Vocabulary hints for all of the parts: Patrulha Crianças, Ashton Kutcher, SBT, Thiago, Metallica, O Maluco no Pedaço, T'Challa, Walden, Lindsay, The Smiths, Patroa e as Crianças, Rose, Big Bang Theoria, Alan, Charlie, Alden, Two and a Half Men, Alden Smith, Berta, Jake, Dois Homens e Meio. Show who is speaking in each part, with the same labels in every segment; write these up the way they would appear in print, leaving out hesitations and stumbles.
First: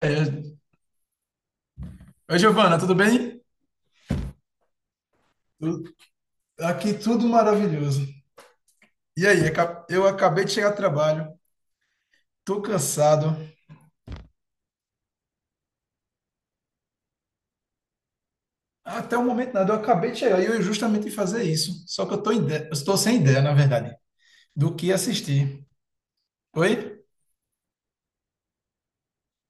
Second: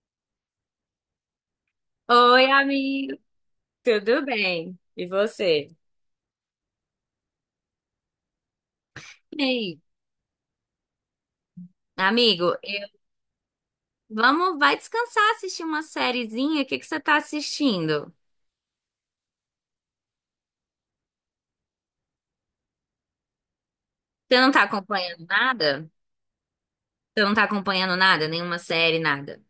Speaker 1: É... Oi,
Speaker 2: Oi,
Speaker 1: Giovana, tudo
Speaker 2: amigo.
Speaker 1: bem?
Speaker 2: Tudo bem? E você?
Speaker 1: Tu- Aqui tudo maravilhoso. E aí,
Speaker 2: Ei,
Speaker 1: eu acabei de chegar do trabalho,
Speaker 2: amigo,
Speaker 1: tô cansado.
Speaker 2: vamos, vai descansar, assistir uma sériezinha. O que que você tá assistindo?
Speaker 1: Até o momento nada, eu acabei de chegar e eu ia justamente fazer isso. Só que eu tô sem ideia, na verdade,
Speaker 2: Você não tá
Speaker 1: do que
Speaker 2: acompanhando
Speaker 1: assistir.
Speaker 2: nada?
Speaker 1: Oi?
Speaker 2: Você não tá acompanhando nada? Nenhuma série, nada?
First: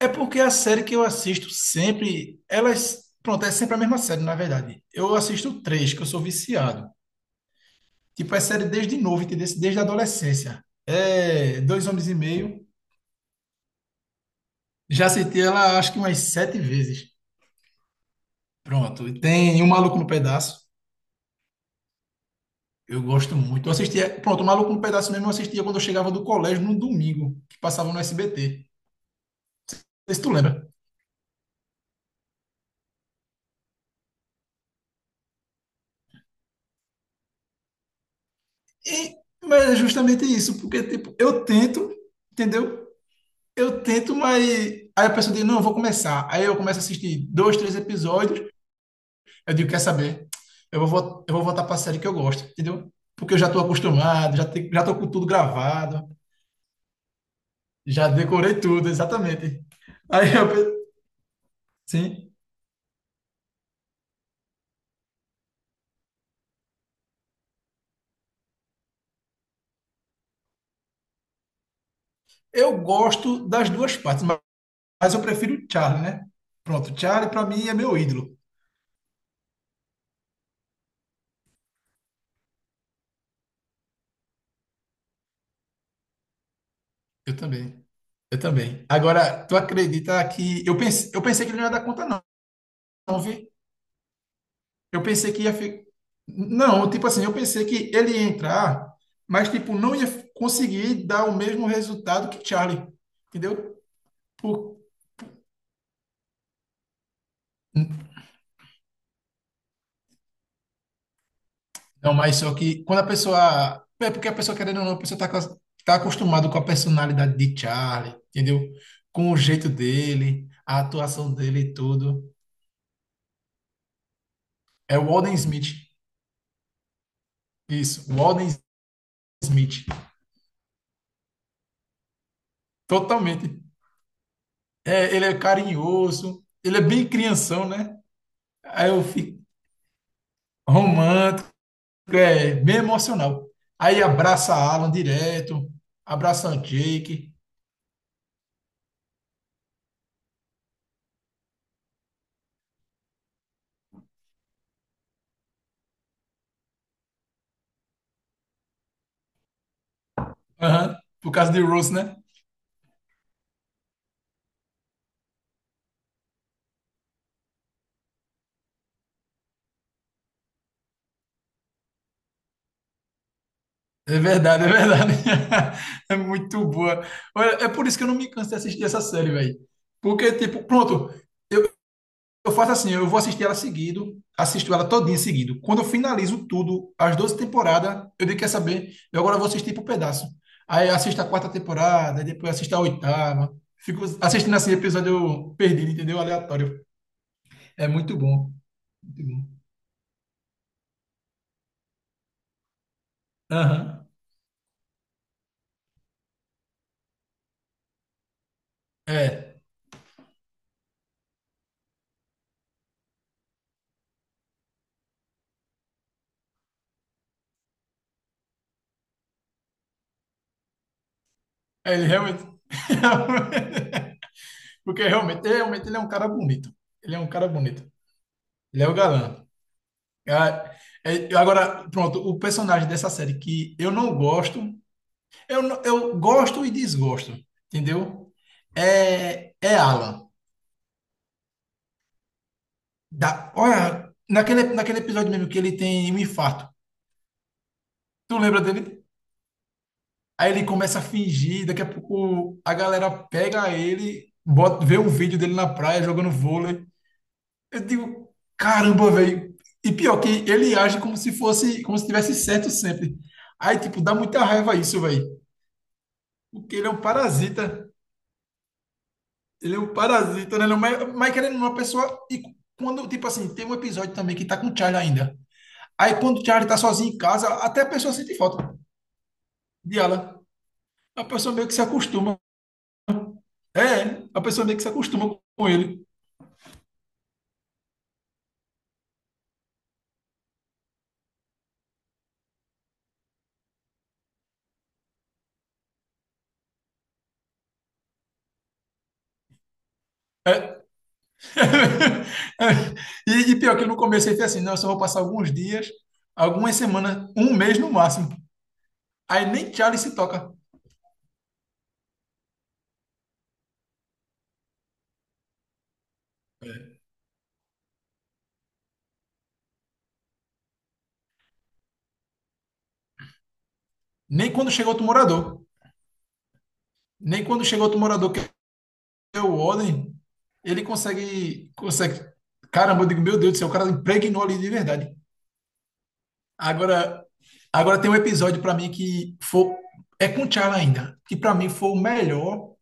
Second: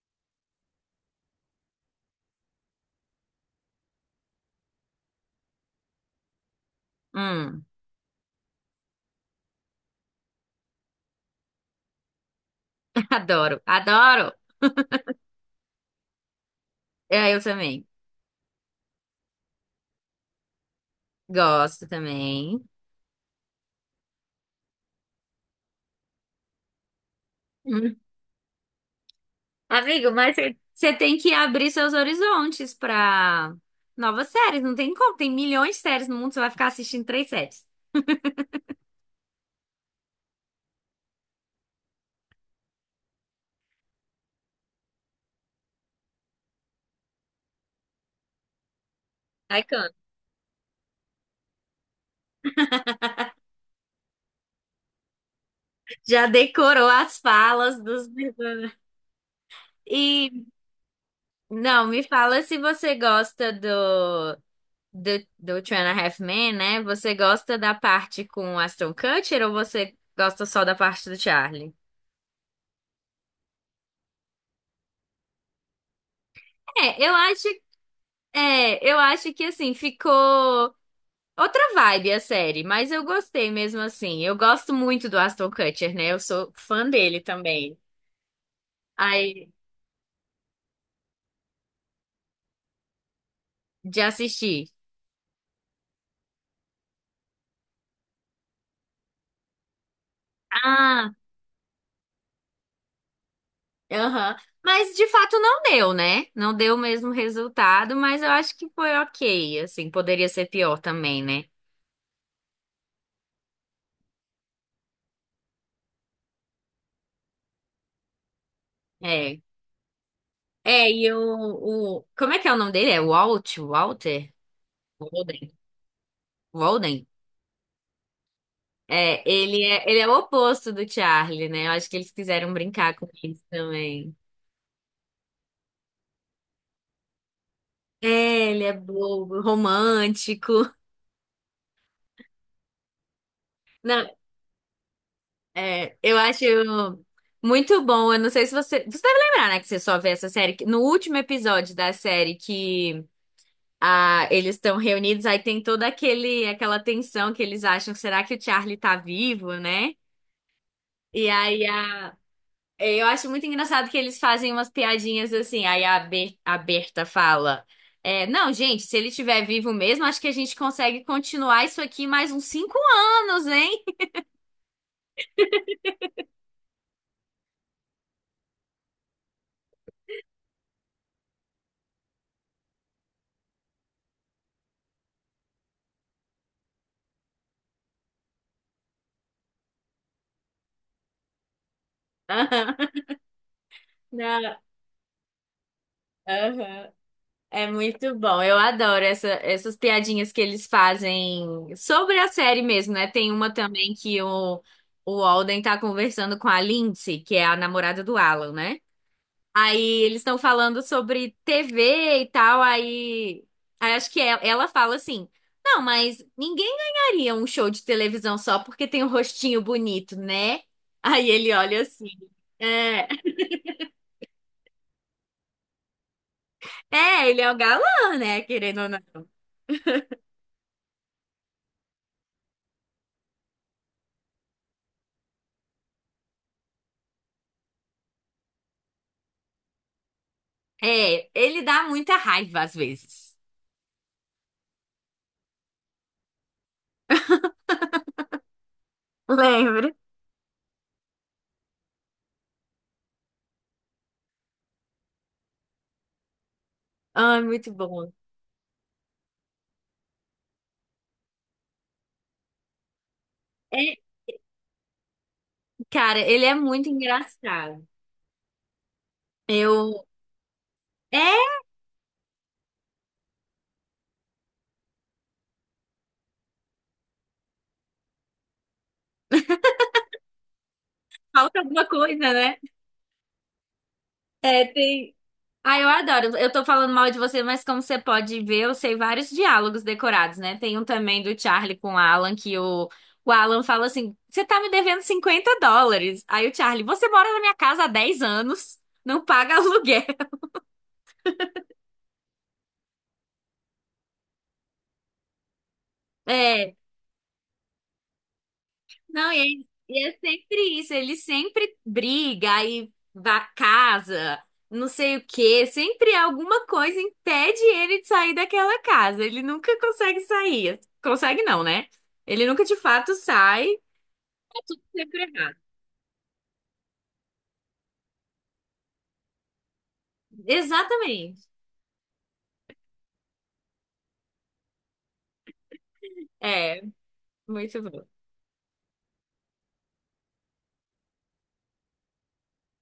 Speaker 1: É porque a série que eu assisto sempre, elas, pronto, é sempre a mesma série, na verdade. Eu assisto três, que eu sou viciado.
Speaker 2: Hum.
Speaker 1: Tipo, é série desde novo, entendeu? Desde a adolescência. É Dois Homens e Meio.
Speaker 2: Adoro, adoro.
Speaker 1: Já assisti ela acho que umas sete vezes.
Speaker 2: É, eu também.
Speaker 1: Pronto, e tem O Maluco no Pedaço.
Speaker 2: Gosto também.
Speaker 1: Eu gosto muito. Eu assistia, pronto, O Maluco no Pedaço mesmo eu assistia quando eu chegava do colégio no domingo, que passava no
Speaker 2: Hum.
Speaker 1: SBT.
Speaker 2: Amigo,
Speaker 1: Não sei se tu
Speaker 2: mas você
Speaker 1: lembra.
Speaker 2: você tem que abrir seus horizontes pra novas séries. Não tem como, tem milhões de séries no mundo, você vai ficar assistindo três séries.
Speaker 1: E- mas é justamente isso, porque tipo, eu tento, entendeu? Eu tento, mas aí a pessoa diz, não, eu vou começar. Aí eu começo a assistir dois, três episódios, eu
Speaker 2: Aí
Speaker 1: digo, quer saber? Eu vou voltar para a série que eu gosto, entendeu? Porque eu já estou acostumado, já, te, já tô com tudo gravado,
Speaker 2: já decorou as falas dos
Speaker 1: já decorei
Speaker 2: personagens.
Speaker 1: tudo, exatamente.
Speaker 2: E
Speaker 1: Aí eu,
Speaker 2: não, me
Speaker 1: sim.
Speaker 2: fala se você gosta do do Two and a Half Men, né? Você gosta da parte com o Aston Kutcher ou você gosta só da parte do Charlie?
Speaker 1: Eu gosto das duas partes, mas eu prefiro o Charlie, né? Pronto, o
Speaker 2: É, eu
Speaker 1: Charlie para
Speaker 2: acho,
Speaker 1: mim é meu ídolo.
Speaker 2: é, eu acho que assim ficou outra vibe a série, mas eu gostei mesmo assim. Eu gosto muito do Aston Kutcher, né? Eu sou fã dele
Speaker 1: Eu
Speaker 2: também.
Speaker 1: também. Eu também. Agora,
Speaker 2: Aí,
Speaker 1: tu acredita que eu pensei que ele não ia dar conta não, não, vi?
Speaker 2: de assistir.
Speaker 1: Eu pensei que ia ficar. Não, tipo assim, eu pensei que ele ia entrar, mas tipo não ia conseguir dar o mesmo resultado que Charlie. Entendeu?
Speaker 2: Aham.
Speaker 1: Por...
Speaker 2: Mas de fato não deu, né? Não deu o mesmo resultado, mas eu acho que foi ok. Assim, poderia ser pior também, né?
Speaker 1: Não, mas só que quando a pessoa. É porque a pessoa, querendo ou não, a pessoa tá, tá acostumada com a personalidade de Charlie, entendeu? Com o
Speaker 2: É.
Speaker 1: jeito dele, a
Speaker 2: É, e
Speaker 1: atuação dele e
Speaker 2: o, o...
Speaker 1: tudo.
Speaker 2: Como é que é o nome dele? É Walt? Walter?
Speaker 1: É o Alden
Speaker 2: Walden.
Speaker 1: Smith.
Speaker 2: Walden?
Speaker 1: Isso, o Alden
Speaker 2: É,
Speaker 1: Smith.
Speaker 2: ele é o oposto do Charlie, né? Eu acho que eles quiseram brincar com isso
Speaker 1: Totalmente.
Speaker 2: também.
Speaker 1: É, ele é carinhoso, ele é bem crianção, né?
Speaker 2: É, ele é
Speaker 1: Aí eu
Speaker 2: bobo,
Speaker 1: fico
Speaker 2: romântico.
Speaker 1: romântico, é bem emocional. Aí
Speaker 2: Não,
Speaker 1: abraça a Alan direto,
Speaker 2: é, eu acho
Speaker 1: abraça a Jake,
Speaker 2: muito bom. Eu não sei se você. Você deve lembrar, né, que você só vê essa série. Que No último episódio da série que eles estão reunidos, aí tem toda aquela tensão que eles acham, será que o Charlie tá vivo, né?
Speaker 1: aham,
Speaker 2: E
Speaker 1: por causa de
Speaker 2: aí
Speaker 1: Rose,
Speaker 2: a.
Speaker 1: né?
Speaker 2: Eu acho muito engraçado que eles fazem umas piadinhas assim. Aí a Berta fala: é, não, gente, se ele estiver vivo mesmo, acho que a gente consegue continuar isso aqui mais uns 5 anos, hein?
Speaker 1: É verdade, é verdade. É muito boa. Olha, é por isso que eu não me canso de assistir essa série, velho. Porque, tipo, pronto, eu faço assim, eu vou assistir ela seguido, assisto ela todinha seguido. Quando eu finalizo tudo, as 12 temporadas, eu digo, quer saber, eu agora vou assistir por pedaço. Aí eu assisto a quarta temporada, aí depois assisto a oitava. Fico assistindo
Speaker 2: Não,
Speaker 1: assim, episódio perdido, entendeu? Aleatório.
Speaker 2: aham. É
Speaker 1: É
Speaker 2: muito
Speaker 1: muito
Speaker 2: bom,
Speaker 1: bom.
Speaker 2: eu adoro
Speaker 1: Muito bom.
Speaker 2: essas piadinhas que eles fazem sobre a série mesmo, né? Tem uma também
Speaker 1: Aham.
Speaker 2: que o Alden tá conversando com a Lindsay, que é a namorada do Alan, né?
Speaker 1: É.
Speaker 2: Aí eles estão falando sobre TV e tal, aí acho que ela fala assim: não, mas ninguém ganharia um show de televisão só porque tem um rostinho bonito, né? Aí ele olha
Speaker 1: É, ele
Speaker 2: assim:
Speaker 1: realmente.
Speaker 2: é,
Speaker 1: Porque realmente, realmente ele é um cara bonito. Ele é um
Speaker 2: é, ele
Speaker 1: cara
Speaker 2: é o
Speaker 1: bonito.
Speaker 2: galã, né? Querendo
Speaker 1: Ele é
Speaker 2: ou
Speaker 1: o
Speaker 2: não.
Speaker 1: galã. Ah, é, agora, pronto, o personagem dessa série que eu não gosto, eu, eu gosto e desgosto, entendeu? É, é Alan.
Speaker 2: É, ele dá muita raiva às vezes.
Speaker 1: Da, olha, naquele episódio mesmo que ele tem um infarto. Tu lembra dele?
Speaker 2: Lembro.
Speaker 1: Aí ele começa a fingir, daqui a pouco a galera pega ele, bota, vê um vídeo dele na praia jogando vôlei.
Speaker 2: Ai, muito
Speaker 1: Eu
Speaker 2: bom.
Speaker 1: digo, caramba, velho. E pior que ele age como se fosse, como se tivesse certo sempre. Aí,
Speaker 2: É,
Speaker 1: tipo, dá muita raiva isso, velho.
Speaker 2: cara, ele é
Speaker 1: Porque ele
Speaker 2: muito
Speaker 1: é um
Speaker 2: engraçado.
Speaker 1: parasita. Ele é um
Speaker 2: Eu.
Speaker 1: parasita, né? Não, mas
Speaker 2: É,
Speaker 1: querendo uma pessoa. E quando, tipo assim, tem um episódio também que tá com o Charlie ainda. Aí, quando o Charlie tá sozinho em casa, até a pessoa sente falta de ela. A pessoa
Speaker 2: falta
Speaker 1: meio que se
Speaker 2: alguma coisa,
Speaker 1: acostuma.
Speaker 2: né?
Speaker 1: É, a pessoa
Speaker 2: É,
Speaker 1: meio que se
Speaker 2: tem.
Speaker 1: acostuma com
Speaker 2: Ah, eu
Speaker 1: ele.
Speaker 2: adoro. Eu tô falando mal de você, mas como você pode ver, eu sei vários diálogos decorados, né? Tem um também do Charlie com o Alan, que o Alan fala assim: você tá me devendo $50. Aí o Charlie, você mora na minha casa há 10 anos, não paga aluguel.
Speaker 1: É, e pior que no começo ele fez assim, não, eu só vou passar alguns dias,
Speaker 2: É.
Speaker 1: algumas semanas, um mês no máximo.
Speaker 2: Não,
Speaker 1: Aí nem Charlie
Speaker 2: e é
Speaker 1: se toca.
Speaker 2: sempre isso. Ele sempre briga, casa, não sei o quê. Sempre alguma coisa impede ele de sair daquela casa. Ele nunca consegue sair. Consegue não, né? Ele nunca de fato sai. É
Speaker 1: Nem quando
Speaker 2: tudo
Speaker 1: chega outro
Speaker 2: sempre errado.
Speaker 1: morador. Nem quando chega outro morador que é o Odin, ele
Speaker 2: Exatamente.
Speaker 1: consegue, consegue. Caramba, eu digo, meu Deus do céu, o cara impregnou ali de verdade.
Speaker 2: É,
Speaker 1: Agora,
Speaker 2: muito
Speaker 1: agora
Speaker 2: bom.
Speaker 1: tem um episódio para mim que foi, é com o T'Challa ainda, que para mim foi o melhor,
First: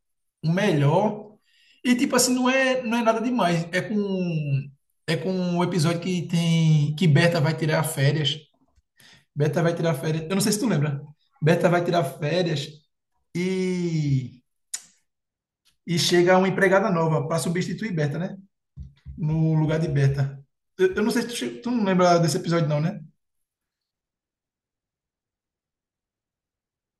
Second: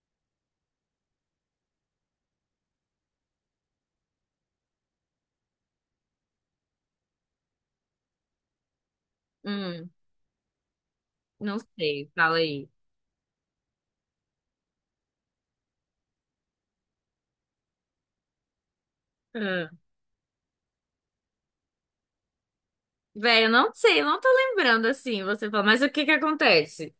Speaker 1: o melhor. E tipo assim, não é nada demais. É com um episódio que tem que Berta vai tirar férias. Berta vai
Speaker 2: Hum,
Speaker 1: tirar férias. Eu não sei se tu lembra.
Speaker 2: não
Speaker 1: Berta vai tirar
Speaker 2: sei, fala aí.
Speaker 1: férias e e chega uma empregada nova para substituir Berta, né? No
Speaker 2: Hum.
Speaker 1: lugar de Berta. Eu não sei se tu, tu não lembra desse episódio não, né?
Speaker 2: Velho, eu não sei, eu não tô lembrando assim, você fala, mas o que que acontece?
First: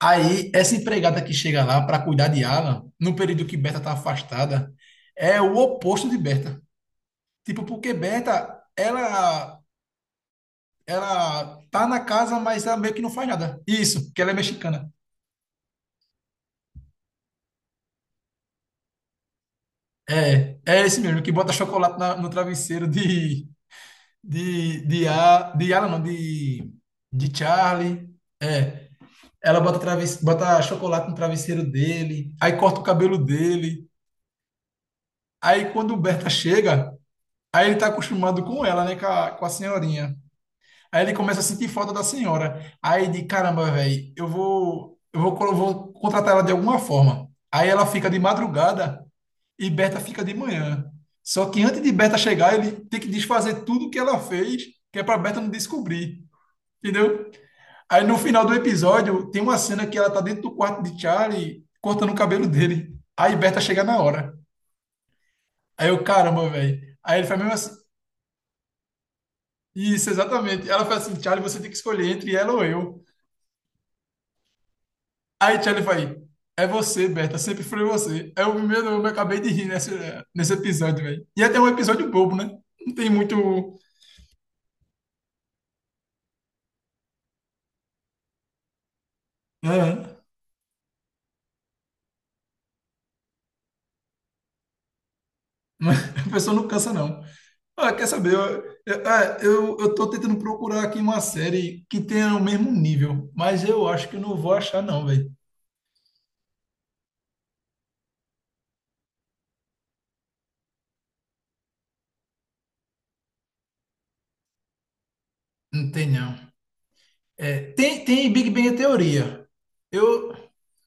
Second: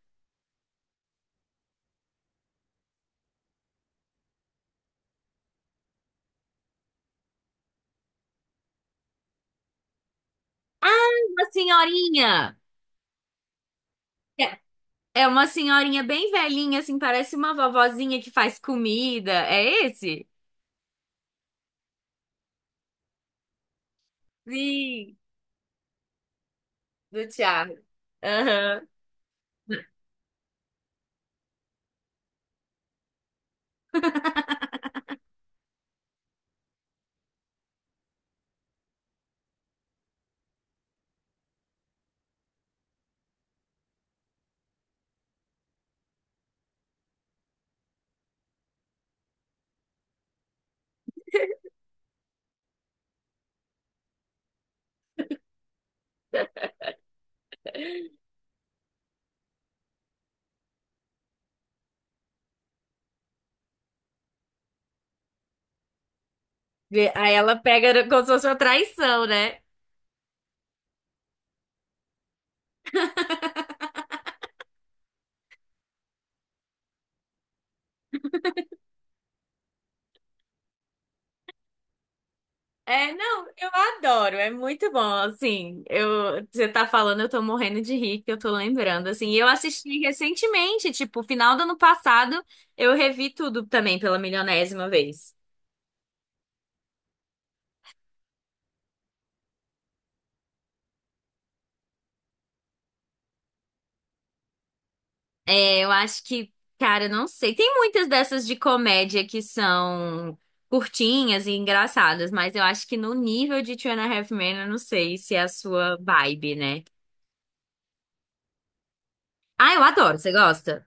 Speaker 1: Aí, essa empregada que chega lá para cuidar de Alan, no período que Berta tá afastada, é o oposto de Berta. Tipo, porque Berta, ela,
Speaker 2: Ah, uma
Speaker 1: ela tá na casa,
Speaker 2: senhorinha!
Speaker 1: mas ela meio que não faz nada. Isso, que ela é mexicana.
Speaker 2: É uma senhorinha bem velhinha, assim, parece uma vovozinha que faz comida. É esse?
Speaker 1: É, é esse mesmo, que bota chocolate no travesseiro de,
Speaker 2: Sim,
Speaker 1: De Alan, não,
Speaker 2: do
Speaker 1: de
Speaker 2: Thiago.
Speaker 1: Charlie.
Speaker 2: Aham.
Speaker 1: Ela bota, traves, bota chocolate no travesseiro dele, aí corta o cabelo dele. Aí, quando Berta chega. Aí ele tá acostumado com ela, né? Com a senhorinha. Aí ele começa a sentir falta da senhora. Aí de caramba, velho, eu vou, vou contratar ela de alguma forma. Aí ela fica de madrugada e Berta fica de manhã. Só que antes de Berta chegar, ele tem que desfazer tudo que ela fez, que é pra Berta não descobrir. Entendeu? Aí no final do episódio, tem uma cena que ela tá dentro do quarto de Charlie, cortando o cabelo dele. Aí Berta chega na hora. Aí eu, caramba, velho. Aí ele
Speaker 2: Aí
Speaker 1: faz mesmo
Speaker 2: ela
Speaker 1: assim,
Speaker 2: pega como se fosse uma traição, né?
Speaker 1: isso, exatamente. Ela fala assim, Charlie, você tem que escolher entre ela ou eu. Aí Charlie vai, é você, Berta, sempre foi você. É o primeiro, eu me acabei de rir nesse, nesse episódio, velho. E até é um episódio bobo, né? Não tem
Speaker 2: É,
Speaker 1: muito.
Speaker 2: não, eu adoro, é muito bom, assim, eu, você tá falando, eu tô morrendo de rir, que eu tô lembrando, assim, e eu assisti
Speaker 1: É,
Speaker 2: recentemente, tipo, final do ano passado, eu revi tudo também pela milionésima vez.
Speaker 1: mas a pessoa não cansa, não. Ah, quer saber? Eu tô tentando procurar aqui uma série que tenha o mesmo nível, mas eu acho que eu não vou achar, não, velho.
Speaker 2: É, eu acho que, cara, não sei. Tem muitas dessas de comédia que são curtinhas e engraçadas, mas eu acho que no nível de Two and a Half Men, eu não sei se é a
Speaker 1: Não
Speaker 2: sua
Speaker 1: tem, não.
Speaker 2: vibe, né?
Speaker 1: É, tem, tem Big Bang Theoria.
Speaker 2: Ah, eu adoro. Você
Speaker 1: Eu,
Speaker 2: gosta?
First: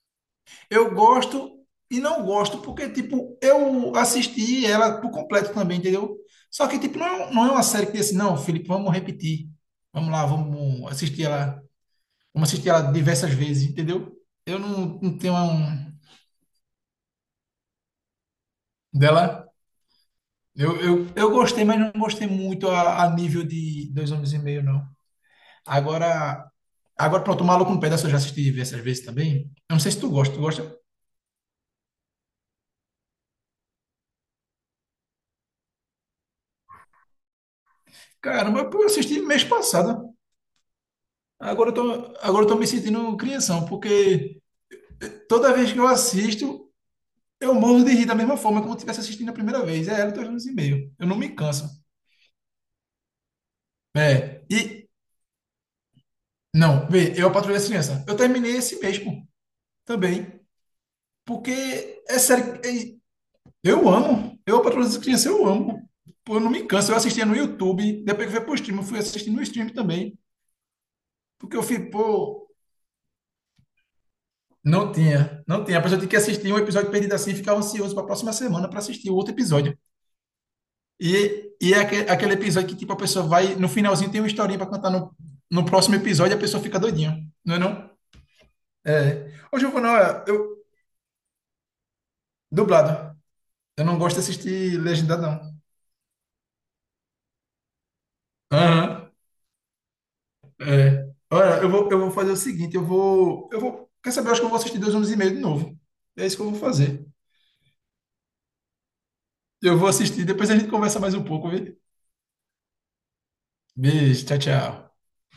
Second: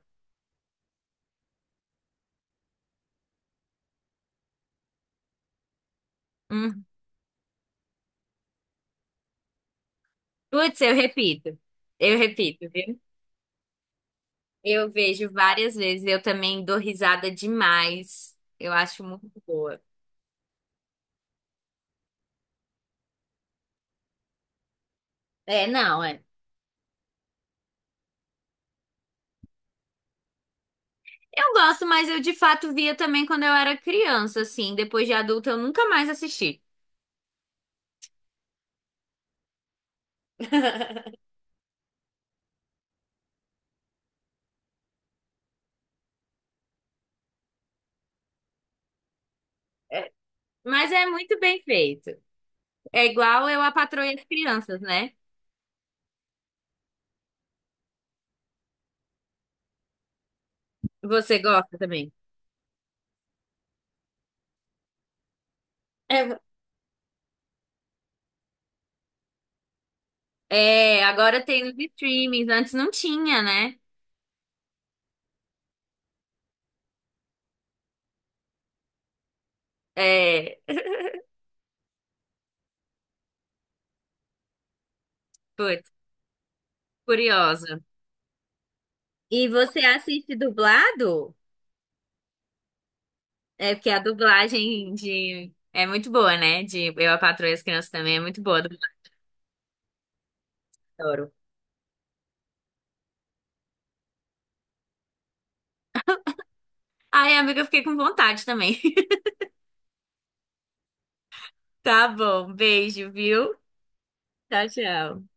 Speaker 1: Eu gosto e não gosto, porque, tipo, eu assisti ela por completo também, entendeu? Só que,
Speaker 2: Hum.
Speaker 1: tipo, não é, um, não é uma série que diz assim, não, Felipe, vamos repetir. Vamos lá,
Speaker 2: Putz,
Speaker 1: vamos
Speaker 2: eu
Speaker 1: assistir
Speaker 2: repito.
Speaker 1: ela.
Speaker 2: Eu
Speaker 1: Vamos
Speaker 2: repito,
Speaker 1: assistir ela
Speaker 2: viu?
Speaker 1: diversas vezes, entendeu? Eu
Speaker 2: Eu
Speaker 1: não, não
Speaker 2: vejo
Speaker 1: tenho
Speaker 2: várias
Speaker 1: um
Speaker 2: vezes. Eu também dou risada demais. Eu acho muito
Speaker 1: dela.
Speaker 2: boa.
Speaker 1: Eu gostei, mas não gostei muito a nível de Dois Homens e Meio, não.
Speaker 2: É, não, é.
Speaker 1: Agora, agora pronto, o Maluco no Pedaço eu já assisti diversas vezes também. Eu não sei se tu gosta, tu gosta?
Speaker 2: Eu gosto, mas eu de fato via também quando eu era criança, assim. Depois de adulta, eu nunca mais assisti.
Speaker 1: Caramba, eu assisti mês passado. Agora eu tô, agora eu tô me sentindo crianção, porque toda vez que eu assisto, eu morro de rir da mesma forma, como se estivesse assistindo a primeira vez. É ela, dois anos e meio.
Speaker 2: Mas é
Speaker 1: Eu não me
Speaker 2: muito bem
Speaker 1: canso.
Speaker 2: feito. É igual eu a Patroa e as
Speaker 1: É,
Speaker 2: Crianças,
Speaker 1: e.
Speaker 2: né?
Speaker 1: Não, vê, eu a Patrulha Crianças. Eu terminei esse mês, pô, também.
Speaker 2: Você
Speaker 1: Porque
Speaker 2: gosta também.
Speaker 1: é sério. Eu amo. Eu a Patrulha Crianças, eu amo.
Speaker 2: É,
Speaker 1: Pô, eu não me canso. Eu assistia no YouTube, depois que foi pro stream, eu fui assistindo no stream também.
Speaker 2: é, agora
Speaker 1: Porque eu
Speaker 2: tem nos
Speaker 1: fui, pô.
Speaker 2: streamings, antes não tinha, né?
Speaker 1: Não tinha, não tinha. A pessoa tinha que assistir um episódio perdido assim e ficava ansioso para a próxima semana para assistir o outro episódio.
Speaker 2: É,
Speaker 1: E é aquele episódio que, tipo, a pessoa vai. No finalzinho tem uma historinha pra contar no, no
Speaker 2: putz,
Speaker 1: próximo episódio e a pessoa fica doidinha. Não é
Speaker 2: curiosa.
Speaker 1: não? É.
Speaker 2: E
Speaker 1: Ô,
Speaker 2: você
Speaker 1: Giovanna, olha,
Speaker 2: assiste
Speaker 1: eu.
Speaker 2: dublado?
Speaker 1: Dublado.
Speaker 2: É
Speaker 1: Eu
Speaker 2: porque
Speaker 1: não
Speaker 2: a
Speaker 1: gosto de assistir
Speaker 2: dublagem
Speaker 1: legendado,
Speaker 2: de
Speaker 1: não.
Speaker 2: é muito boa, né? De Eu, a Patroa e as Crianças também é muito boa, do
Speaker 1: Aham. É.
Speaker 2: adoro.
Speaker 1: Olha, eu vou fazer o seguinte, eu vou. Eu vou. Quer saber? Eu acho que eu vou assistir dois anos e meio de novo. É isso que eu vou fazer.
Speaker 2: Ai, amiga, eu fiquei com vontade também.
Speaker 1: Eu vou assistir, depois a gente conversa mais um pouco, viu?
Speaker 2: Tá bom, beijo, viu?
Speaker 1: Beijo, tchau,
Speaker 2: Tchau,
Speaker 1: tchau.
Speaker 2: tchau.